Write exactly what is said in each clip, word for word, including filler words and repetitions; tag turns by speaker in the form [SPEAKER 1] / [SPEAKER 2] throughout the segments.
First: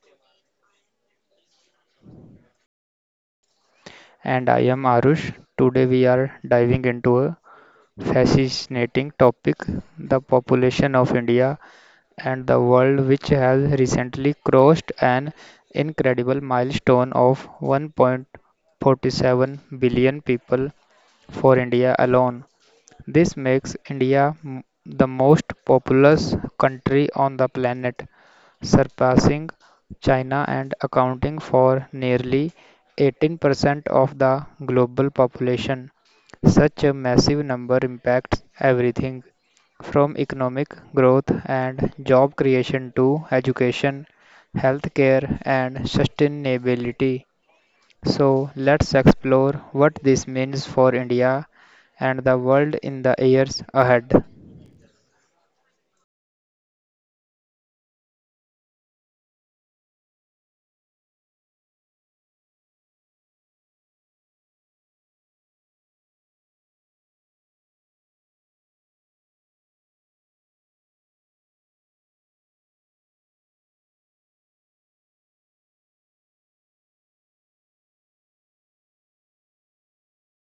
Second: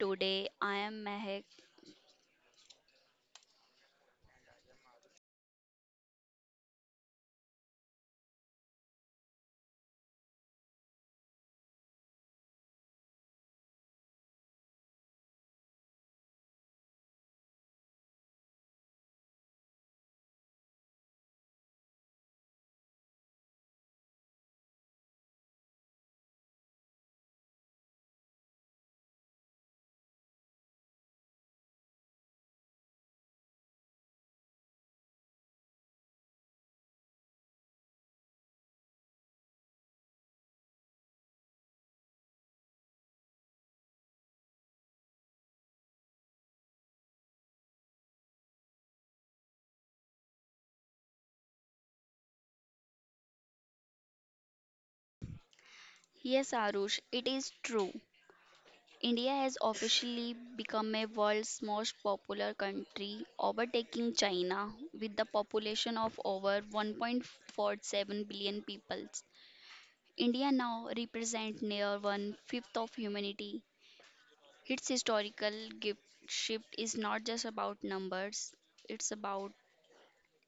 [SPEAKER 1] today. I am Mehak.
[SPEAKER 2] And I am Arush. Today we are diving into a fascinating topic, the population of India and the world, which has recently crossed an incredible milestone of one point four seven billion people for India alone. This makes India m- the most populous country on the planet, surpassing China and accounting for nearly eighteen percent of the global population. Such a massive number impacts everything from economic growth and job creation to education, healthcare, and sustainability. So, let's explore what this means for India and the world in the years ahead.
[SPEAKER 1] Yes Arush, it is true. India has officially become a world's most popular country, overtaking China with the population of over one point four seven billion people. India now represents near one fifth of humanity. Its historical gift shift is not just about numbers, it's about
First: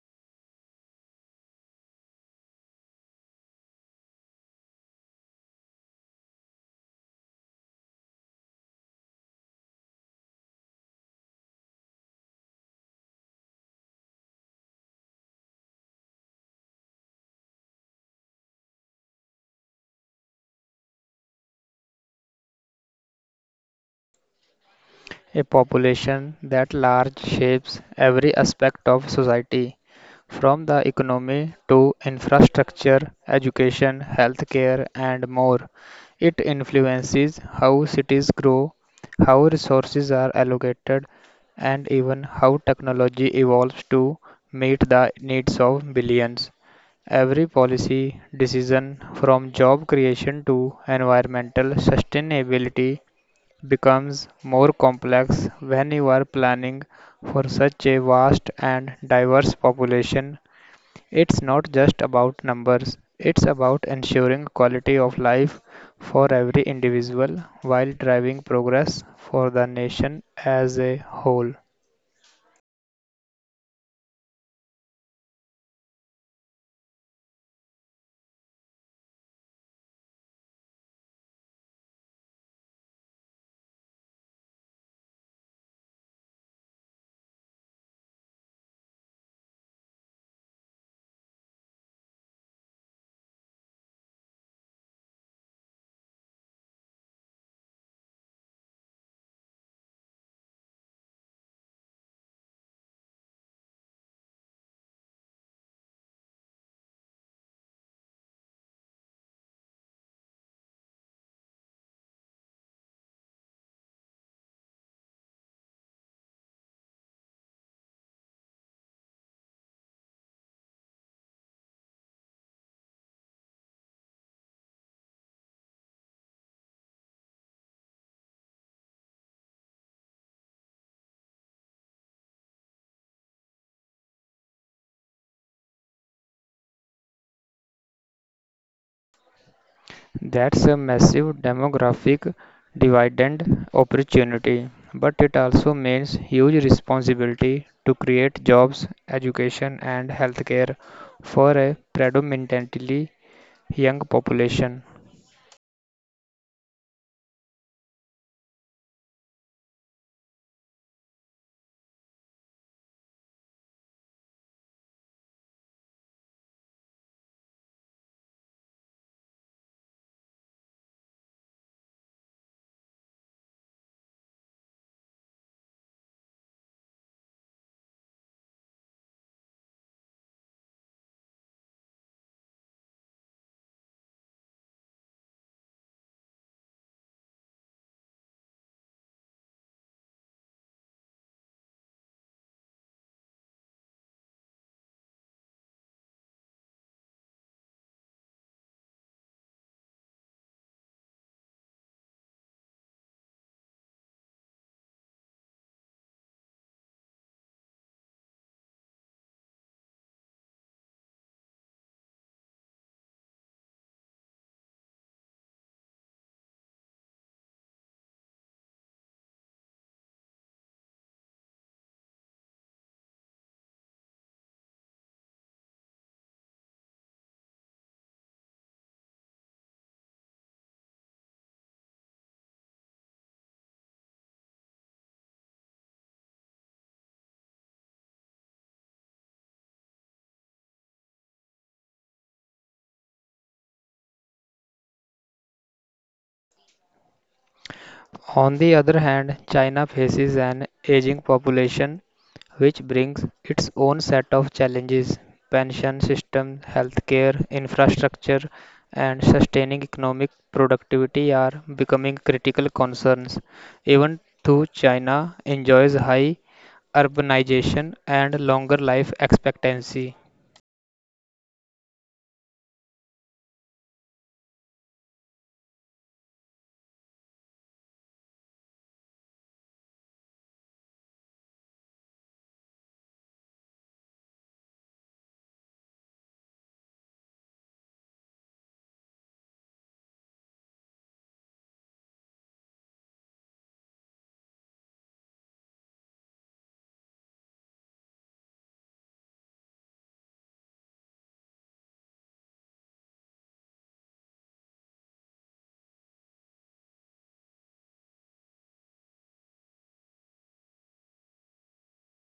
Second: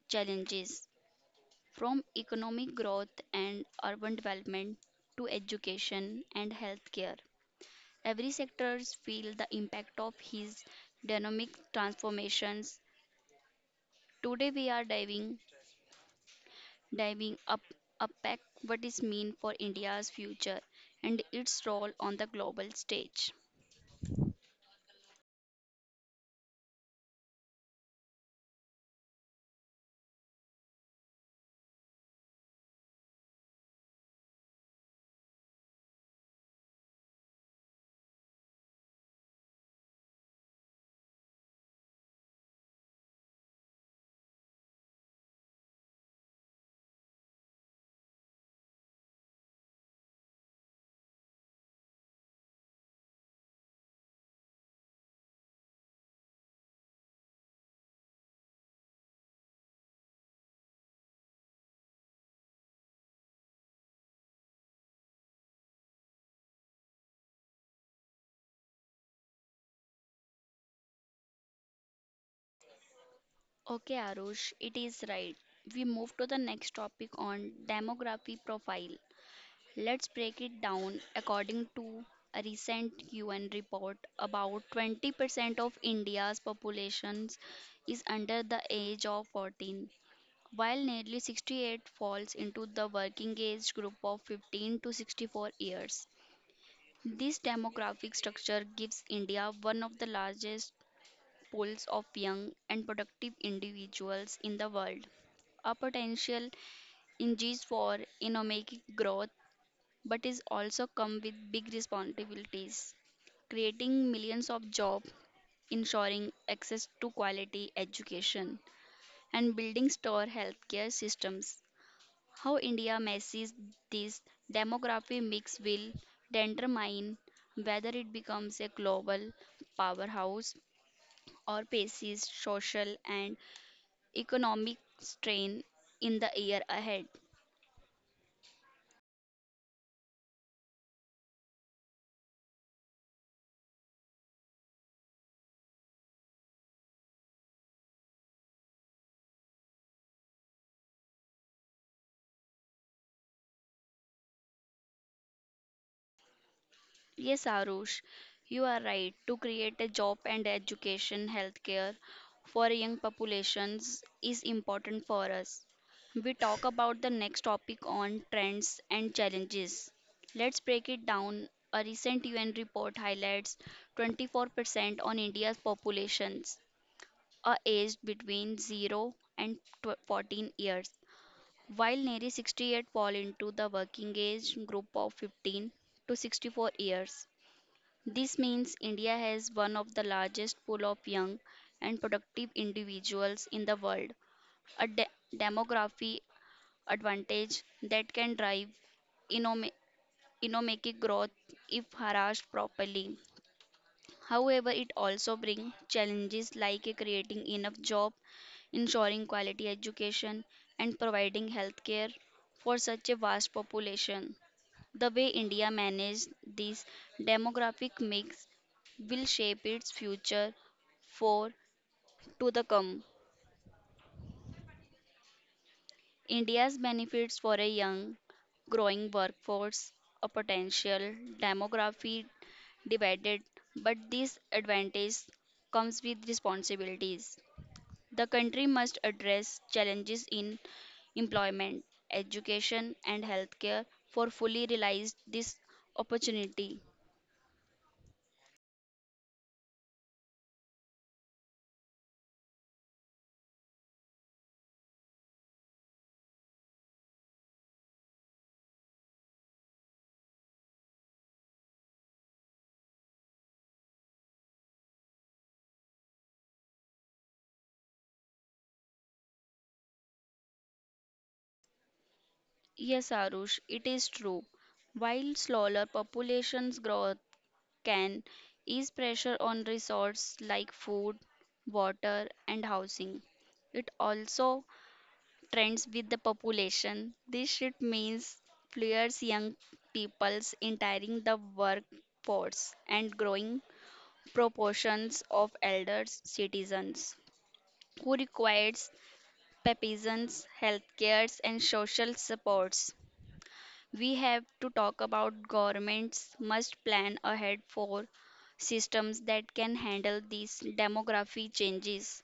[SPEAKER 1] challenges. From economic growth and urban development to education and healthcare, every sectors feel the impact of his dynamic transformations. Today we are diving diving up unpack what is mean for India's future and its role on the global stage.
[SPEAKER 2] A population that large shapes every aspect of society, from the economy to infrastructure, education, healthcare, and more. It influences how cities grow, how resources are allocated, and even how technology evolves to meet the needs of billions. Every policy decision, from job creation to environmental sustainability, becomes more complex when you are planning for such a vast and diverse population. It's not just about numbers, it's about ensuring quality of life for every individual while driving progress for the nation as a whole.
[SPEAKER 1] Okay, Arush, it is right. We move to the next topic on demography profile. Let's break it down. According to a recent U N report, about twenty percent of India's population is under the age of fourteen, while nearly sixty-eight falls into the working age group of fifteen to sixty-four years. This demographic structure gives India one of the largest pools of young and productive individuals in the world, a potential engine for economic growth, but is also come with big responsibilities, creating millions of jobs, ensuring access to quality education, and building store healthcare systems. How India messes this demographic mix will determine whether it becomes a global powerhouse or faces social and economic strain in the year ahead.
[SPEAKER 2] That's a massive demographic dividend opportunity, but it also means huge responsibility to create jobs, education, and healthcare for a predominantly young population.
[SPEAKER 1] Yes, Arush, you are right. To create a job and education, healthcare for young populations is important for us. We talk about the next topic on trends and challenges. Let's break it down. A recent U N report highlights twenty-four percent on India's populations are aged between zero and tw- fourteen years, while nearly sixty-eight fall into the working age group of fifteen to sixty-four years. This means India has one of the largest pool of young and productive individuals in the world, a de- demography advantage that can drive economic growth if harassed properly. However, it also brings challenges like creating enough job, ensuring quality education, and providing healthcare for such a vast population. The way India manages this demographic mix will shape its future for to the come. India's benefits for a young, growing workforce, a potential demography debated, but this advantage comes with responsibilities. The country must address challenges in employment, education, and healthcare for fully realize this opportunity.
[SPEAKER 2] On the other hand, China faces an aging population, which brings its own set of challenges: pension system, healthcare, infrastructure, and sustaining economic productivity are becoming critical concerns. Even though China enjoys high urbanization and longer life expectancy,
[SPEAKER 1] Yes, Arush, it is true. While slower populations growth can ease pressure on resources like food, water, and housing, it also trends with the population. This shift means fewer young peoples entering the workforce and growing proportions of elders citizens who requires papisans healthcares and social supports. We have to talk about governments must plan ahead for systems that can handle these demographic changes,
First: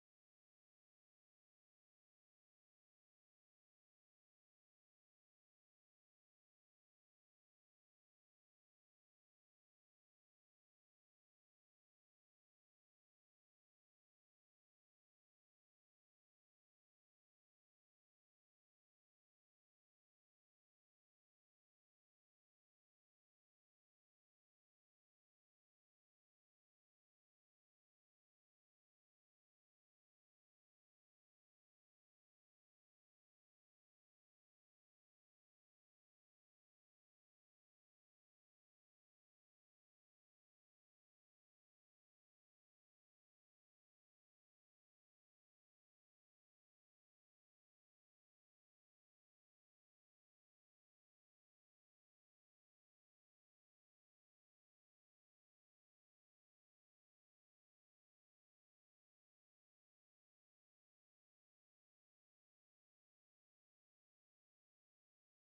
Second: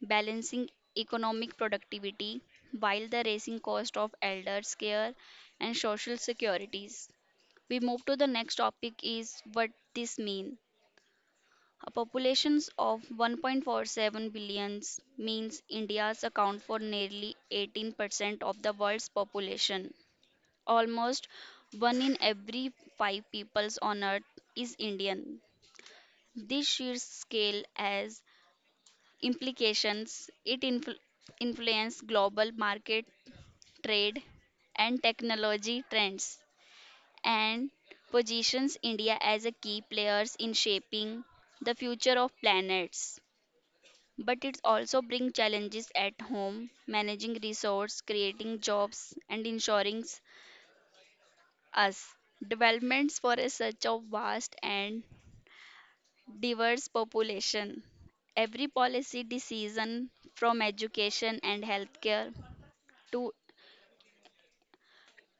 [SPEAKER 1] balancing economic productivity while the rising cost of elders care and social securities. We move to the next topic is what this mean. A population of one point four seven billions means India's account for nearly eighteen percent of the world's population. Almost one in every five peoples on earth is Indian. This sheer scale has implications. It influ- influences global market, trade, and technology trends and positions India as a key players in shaping the future of planets. But it also brings challenges at home, managing resource, creating jobs, and ensuring us developments for a such a vast and diverse population. Every policy decision, from education and healthcare to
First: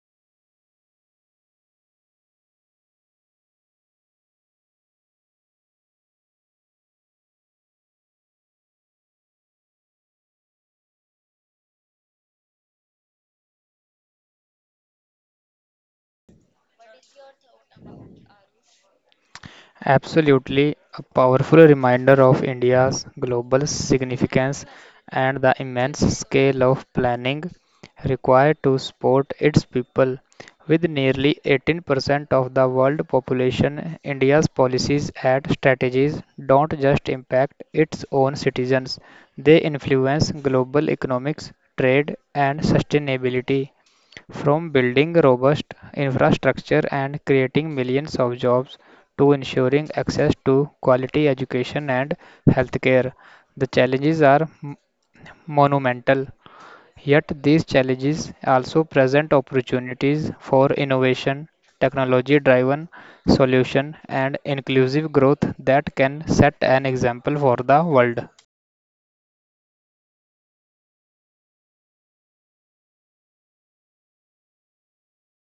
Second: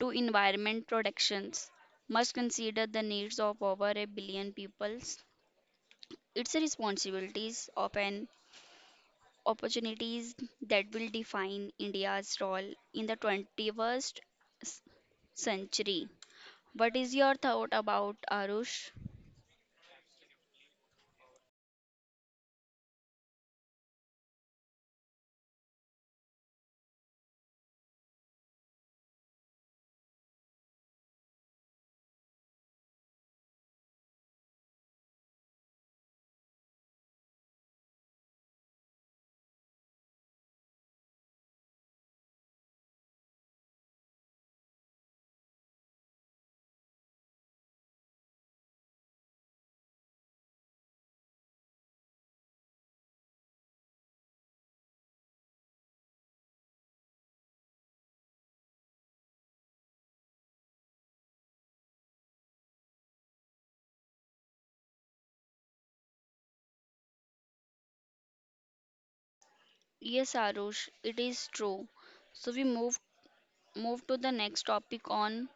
[SPEAKER 1] to environment protections, must consider the needs of over a billion peoples. Its responsibilities of an opportunities that will define India's role in the twenty-first s- century. What is your thought about Arush?
[SPEAKER 2] absolutely, a powerful reminder of India's global significance and the immense scale of planning required to support its people. With nearly eighteen percent of the world population, India's policies and strategies don't just impact its own citizens, they influence global economics, trade, and sustainability. From building robust infrastructure and creating millions of jobs to ensuring access to quality education and healthcare, the challenges are m- monumental. Yet, these challenges also present opportunities for innovation, technology driven solution, and inclusive growth that can set an example for the world.
[SPEAKER 1] Yes, Arush, it is true. So we move move to the next topic on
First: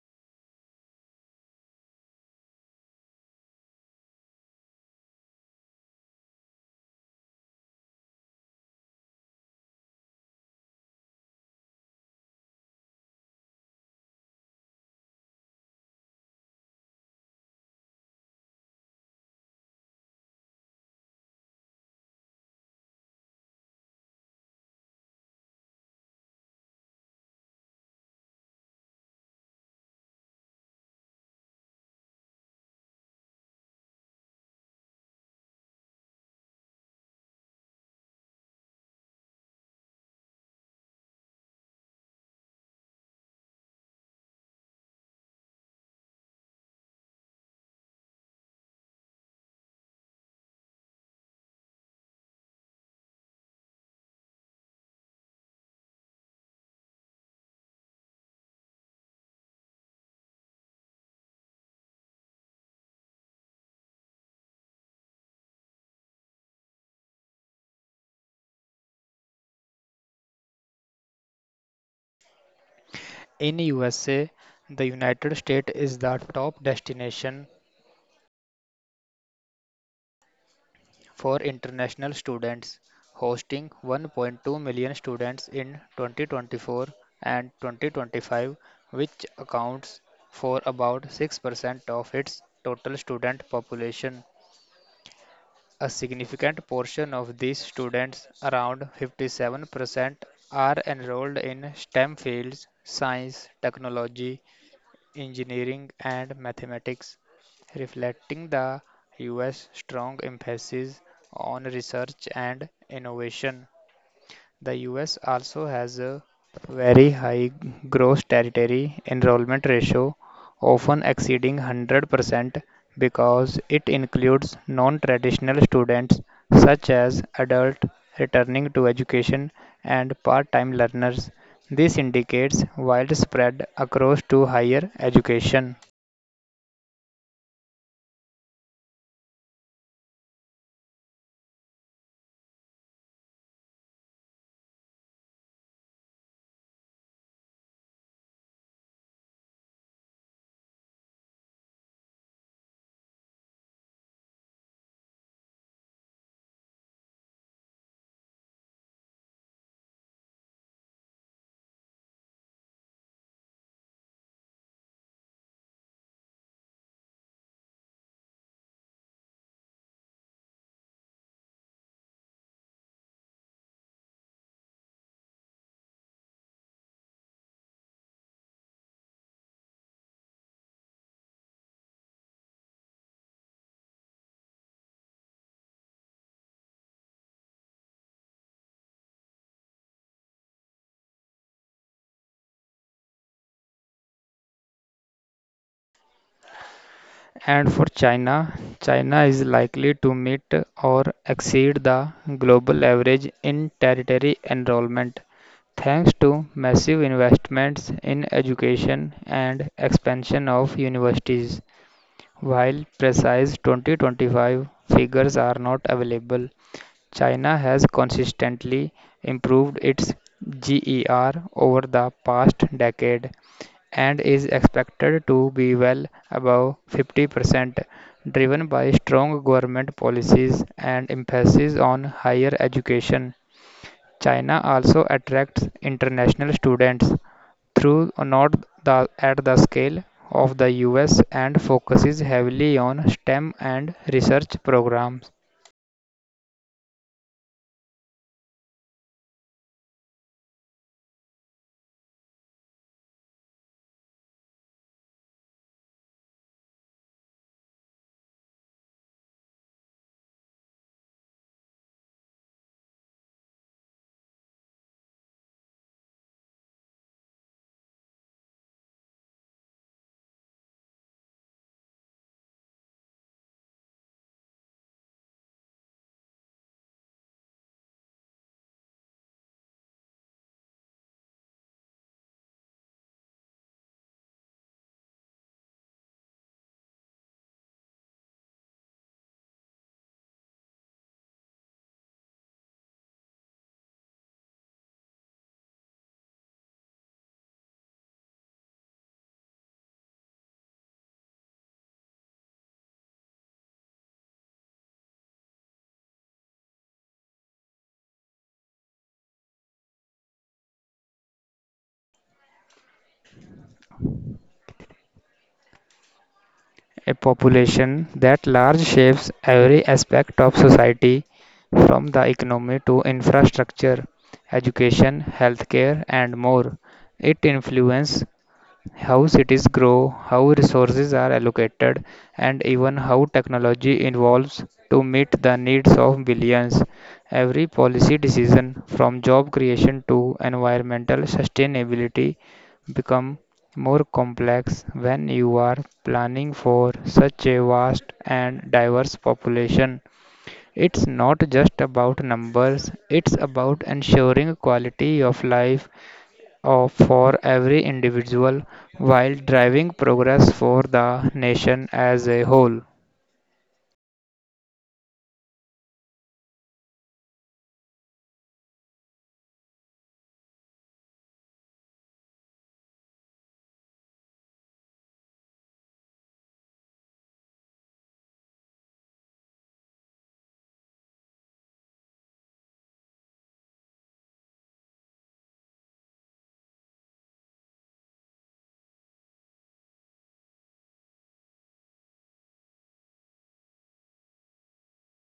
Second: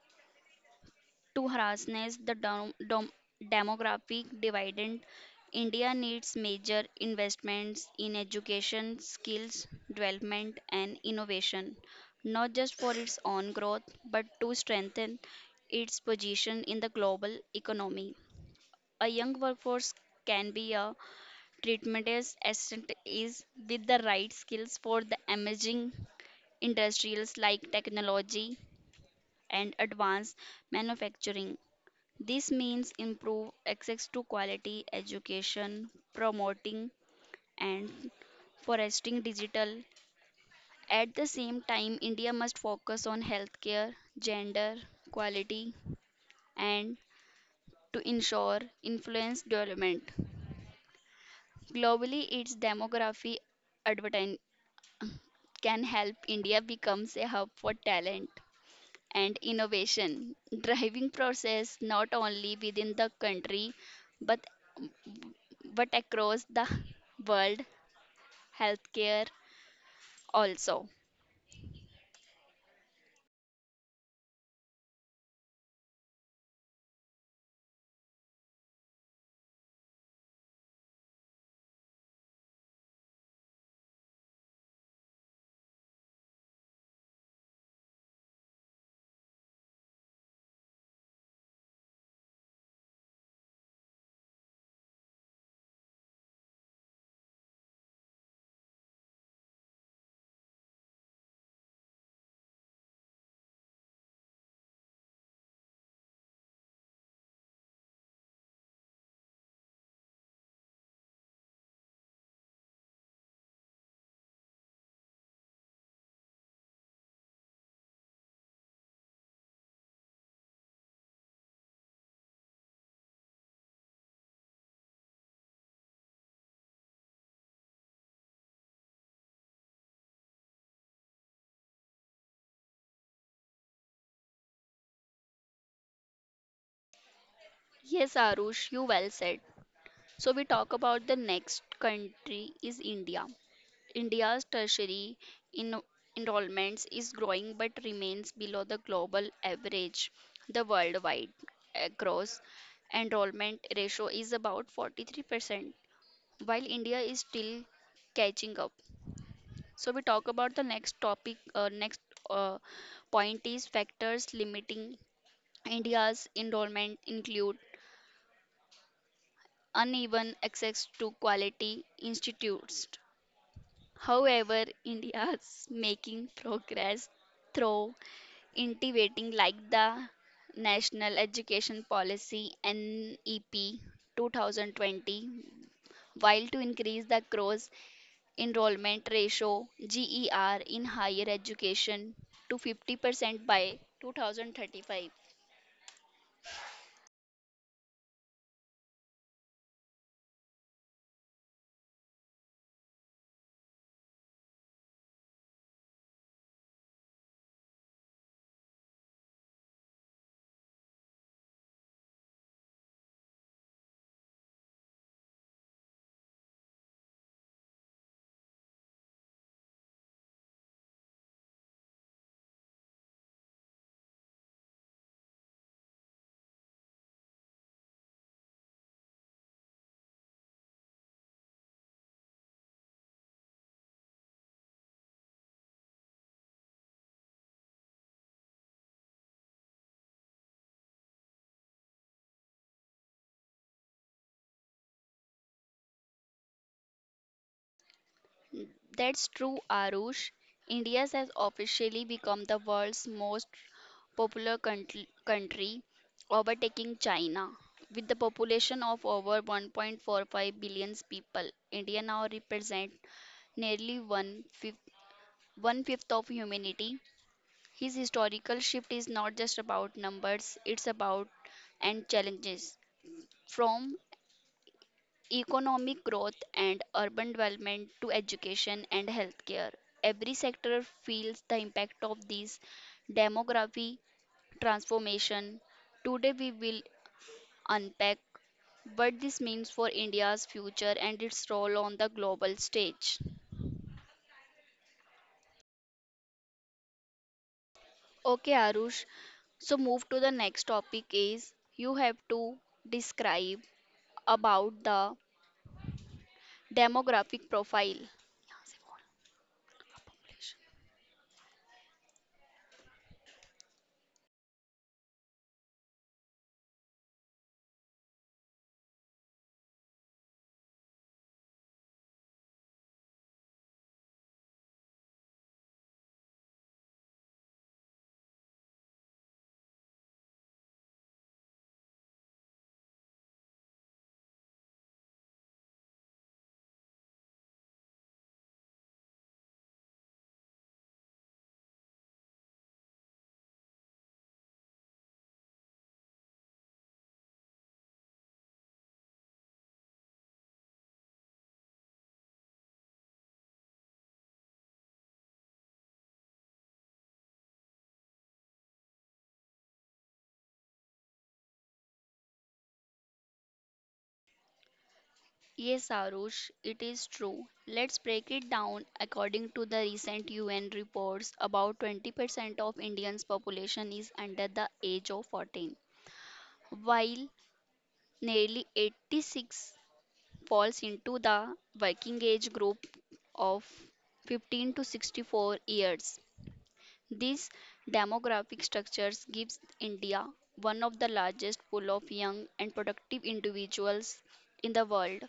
[SPEAKER 1] to harassness, the dom- dom- demographic dividend. India needs major investments in education, skills development, and innovation, not just for its own growth, but to strengthen its position in the global economy. A young workforce can be a tremendous asset is with the right skills for the emerging industries like technology and advanced manufacturing. This means improve access to quality education, promoting and fostering digital. At the same time, India must focus on healthcare, gender, quality, and to ensure influence development. Globally, its demography advertising can help India becomes a hub for talent and innovation, driving process not only within the country but but across the world, healthcare also.
[SPEAKER 2] In U S A, the United States is the top destination for international students, hosting one point two million students in twenty twenty-four and twenty twenty-five, which accounts for about six percent of its total student population. A significant portion of these students, around fifty-seven percent, are enrolled in STEM fields: science, technology, engineering, and mathematics, reflecting the U S strong emphasis on research and innovation. The U S also has a very high gross territory enrollment ratio, often exceeding one hundred percent because it includes non-traditional students such as adult returning to education and part-time learners. This indicates widespread across to higher education.
[SPEAKER 1] Yes, Arush, you well said. So we talk about the next country is India. India's tertiary in- enrollments is growing but remains below the global average. The worldwide uh, gross enrollment ratio is about forty-three percent, while India is still catching up. So we talk about the next topic, uh, next uh, point is factors limiting India's enrollment include uneven access to quality institutes. However, India is making progress through innovating like the National Education Policy N E P two thousand twenty while to increase the cross enrollment ratio G E R in higher education to fifty percent by two thousand thirty-five.
[SPEAKER 2] And for China, China is likely to meet or exceed the global average in territory enrollment, thanks to massive investments in education and expansion of universities. While precise twenty twenty-five figures are not available, China has consistently improved its G E R over the past decade and is expected to be well above fifty percent, driven by strong government policies and emphasis on higher education. China also attracts international students through not the at the scale of the U S, and focuses heavily on STEM and research programs.
[SPEAKER 1] That's true, Arush. India has officially become the world's most popular country, country, overtaking China. With the population of over one point four five billion people, India now represents nearly one fifth, one fifth of humanity. His historical shift is not just about numbers, it's about and challenges. From economic growth and urban development to education and healthcare. Every sector feels the impact of these demography transformation. Today we will unpack what this means for India's future and its role on the global stage. Okay, Arush. So move to the next topic is you have to describe about the demographic profile.
[SPEAKER 2] A population that large shapes every aspect of society, from the economy to infrastructure, education, healthcare, and more. It influences how cities grow, how resources are allocated, and even how technology evolves to meet the needs of billions. Every policy decision, from job creation to environmental sustainability, become more complex when you are planning for such a vast and diverse population. It's not just about numbers, it's about ensuring quality of life of for every individual while driving progress for the nation as a whole.
[SPEAKER 1] Yes, Arush, it is true. Let's break it down. According to the recent U N reports, about twenty percent of Indians' population is under the age of fourteen, while nearly eighty-six falls into the working age group of fifteen to sixty-four years. This demographic structures gives India one of the largest pool of young and productive individuals in the world.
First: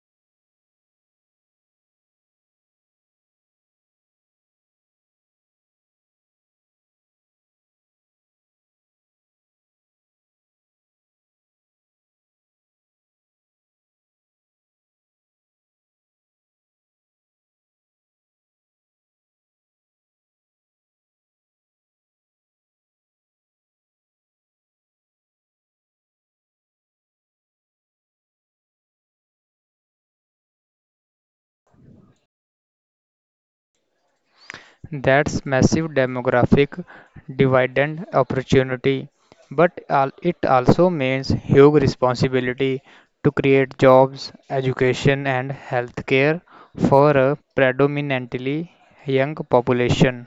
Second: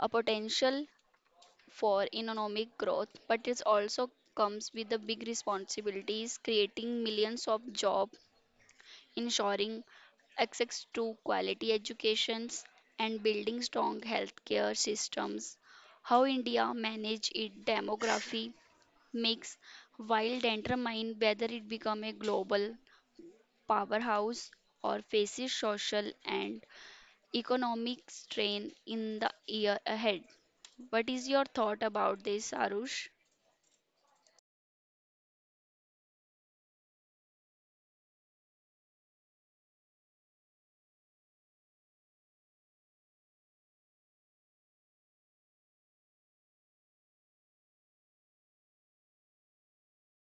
[SPEAKER 1] A potential for economic growth, but it also comes with the big responsibilities, creating millions of jobs, ensuring access to quality educations, and building strong healthcare systems. How India manage its demography mix while determine whether it become a global powerhouse or faces social and economic strain in the year ahead. What is your thought about this, Arush?
[SPEAKER 2] That's massive demographic dividend opportunity, but al- it also means huge responsibility to create jobs, education, and healthcare for a predominantly young population.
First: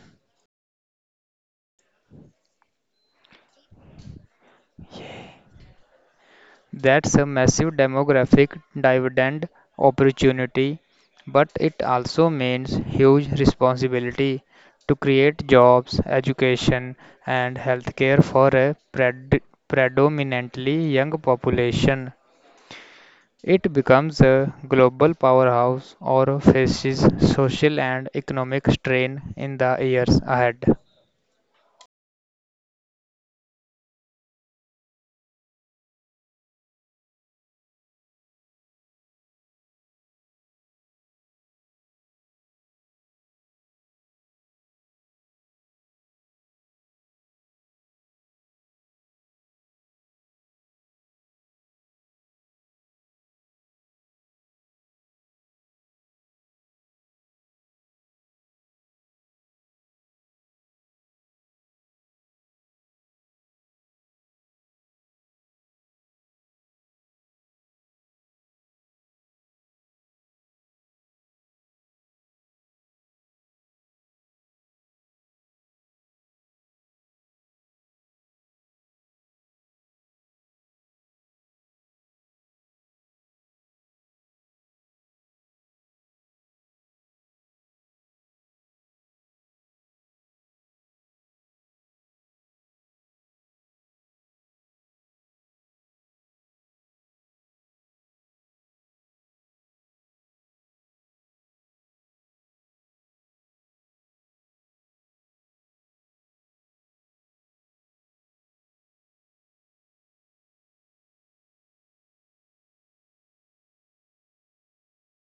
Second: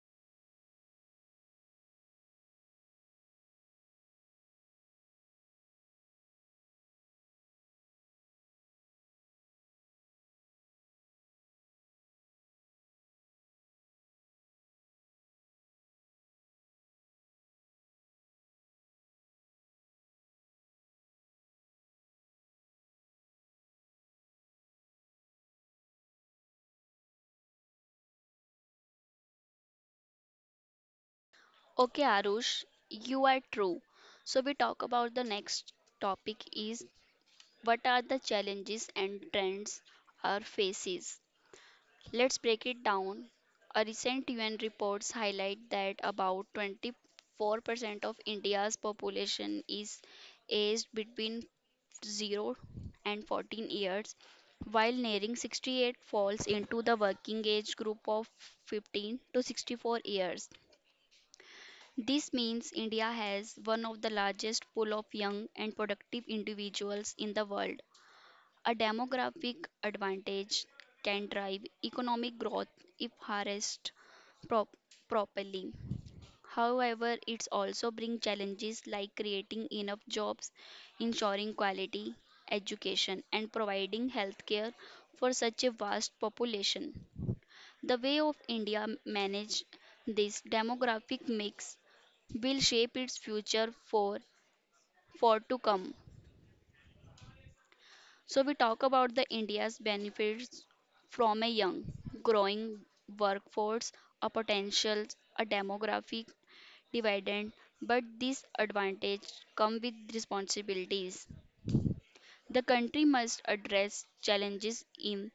[SPEAKER 2] That's a massive demographic dividend opportunity, but it also means huge responsibility to create jobs, education, and healthcare for a pred- predominantly young population. It becomes a global powerhouse or faces social and economic strain in the years ahead.
[SPEAKER 1] Okay, Arush, you are true. So we talk about the next topic is what are the challenges and trends our faces. Let's break it down. A recent U N reports highlight that about twenty-four percent of India's population is aged between 0 and 14 years, while nearing sixty-eight falls into the working age group of fifteen to sixty-four years. This means India has one of the largest pool of young and productive individuals in the world. A demographic advantage can drive economic growth if harnessed prop- properly. However, it also brings challenges like creating enough jobs, ensuring quality education, and providing healthcare for such a vast population. The way of India manage this demographic mix will shape its future for for to come. So we talk about the India's benefits from a young, growing workforce, a potential, a demographic dividend, but these advantages come with responsibilities. The country must address challenges in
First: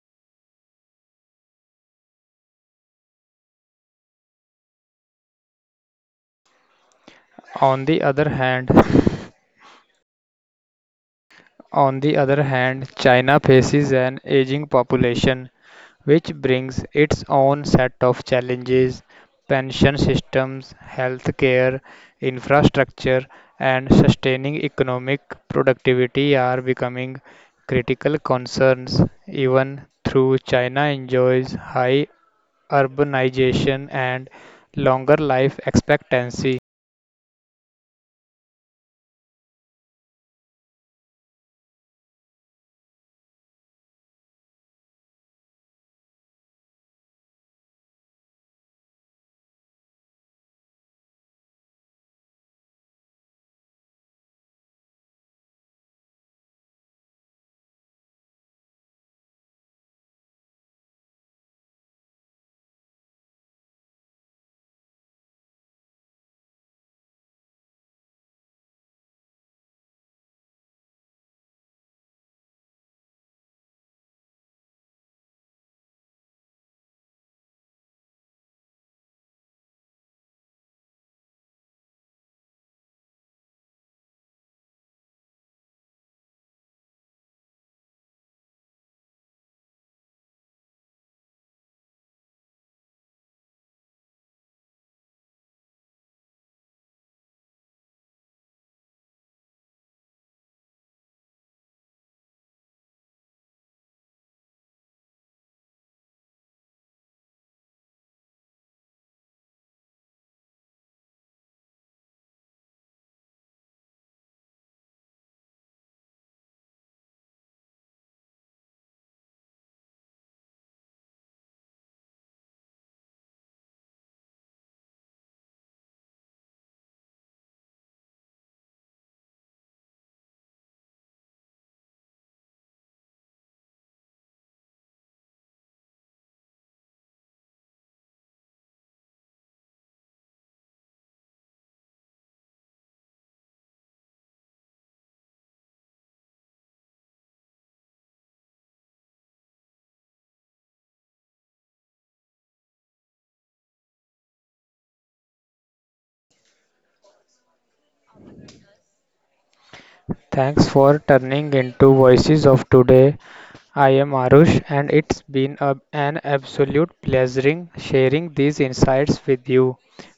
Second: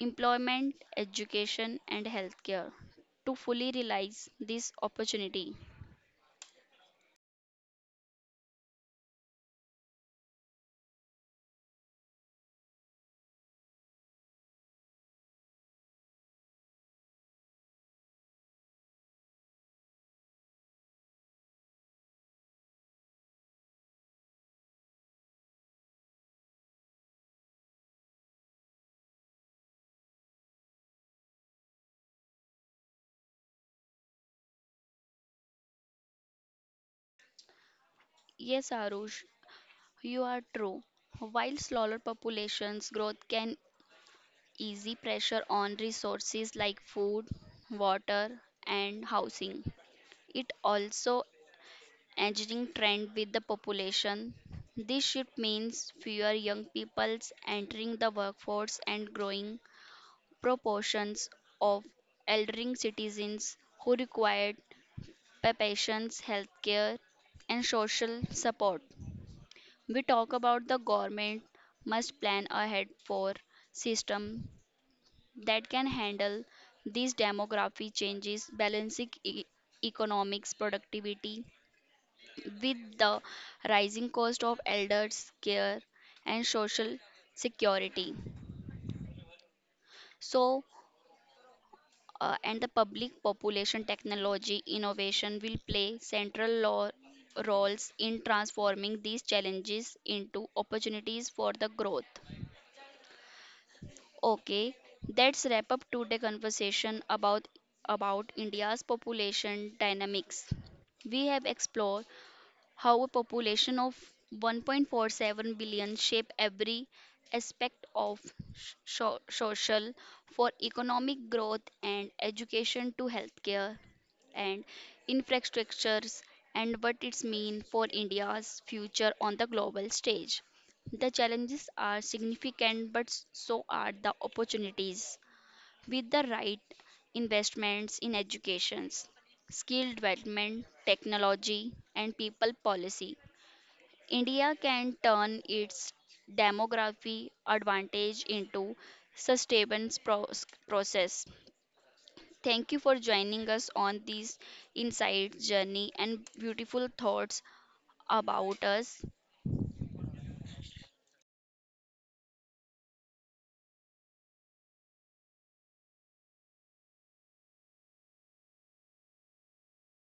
[SPEAKER 1] employment, education, and healthcare to fully realize this opportunity.
[SPEAKER 2] On the other hand, on the other hand, China faces an aging population which brings its own set of challenges: pension systems, healthcare, infrastructure, and sustaining economic productivity are becoming critical concerns, even though china enjoys high urbanization and longer life expectancy.
[SPEAKER 1] Yes, Arush, you are true. While smaller populations growth can ease pressure on resources like food, water, and housing, it also aging trend with the population. This shift means fewer young peoples entering the workforce and growing proportions of elderly citizens who require by patients, healthcare, and social support. We talk about the government must plan ahead for system that can handle these demographic changes, balancing e- economics, productivity with the rising cost of elders care and social security. So uh, and the public population technology innovation will play central lo- roles in transforming these challenges into opportunities for the growth. Okay, that's wrap up today conversation about about India's population dynamics. We have explored how a population of one point four seven billion shape every aspect of so- social for economic growth and education to healthcare and infrastructures and what it means for India's future on the global stage. The challenges are significant, but so are the opportunities. With the right investments in education, skill development, technology, and people policy, India can turn its demography advantage into sustainable pros- process. Thank you for joining us on this insight journey and beautiful thoughts about us.
[SPEAKER 2] Thanks for turning into voices of today. I am Arush, and it's been a, an absolute pleasure sharing these insights with you.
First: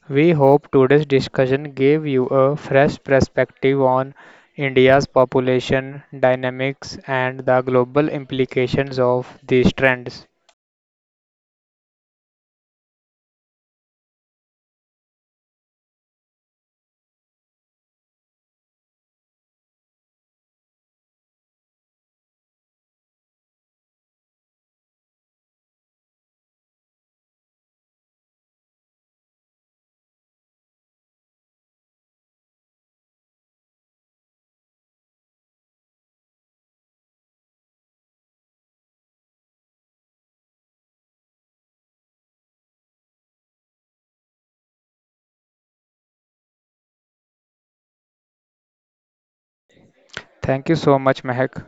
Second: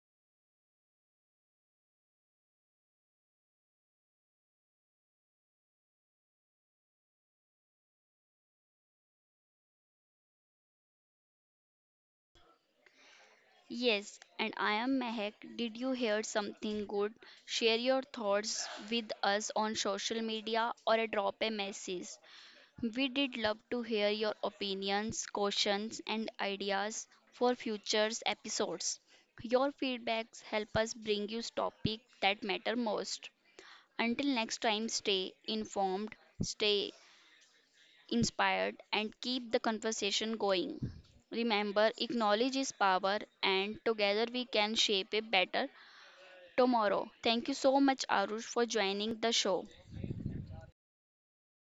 [SPEAKER 2] We hope today's discussion gave you a fresh perspective on India's population dynamics and the global implications of these trends.
[SPEAKER 1] Yes, and I am Mehak. Did you hear something good? Share your thoughts with us on social media or a drop a message. We did love to hear your opinions, questions, and ideas for future episodes. Your feedbacks help us bring you topics that matter most. Until next time, stay informed, stay inspired, and keep the conversation going. Remember, acknowledge is power, and together we can shape a better tomorrow. Thank you so much, Arush, for joining the show.
[SPEAKER 2] Thank you so much, Mehak.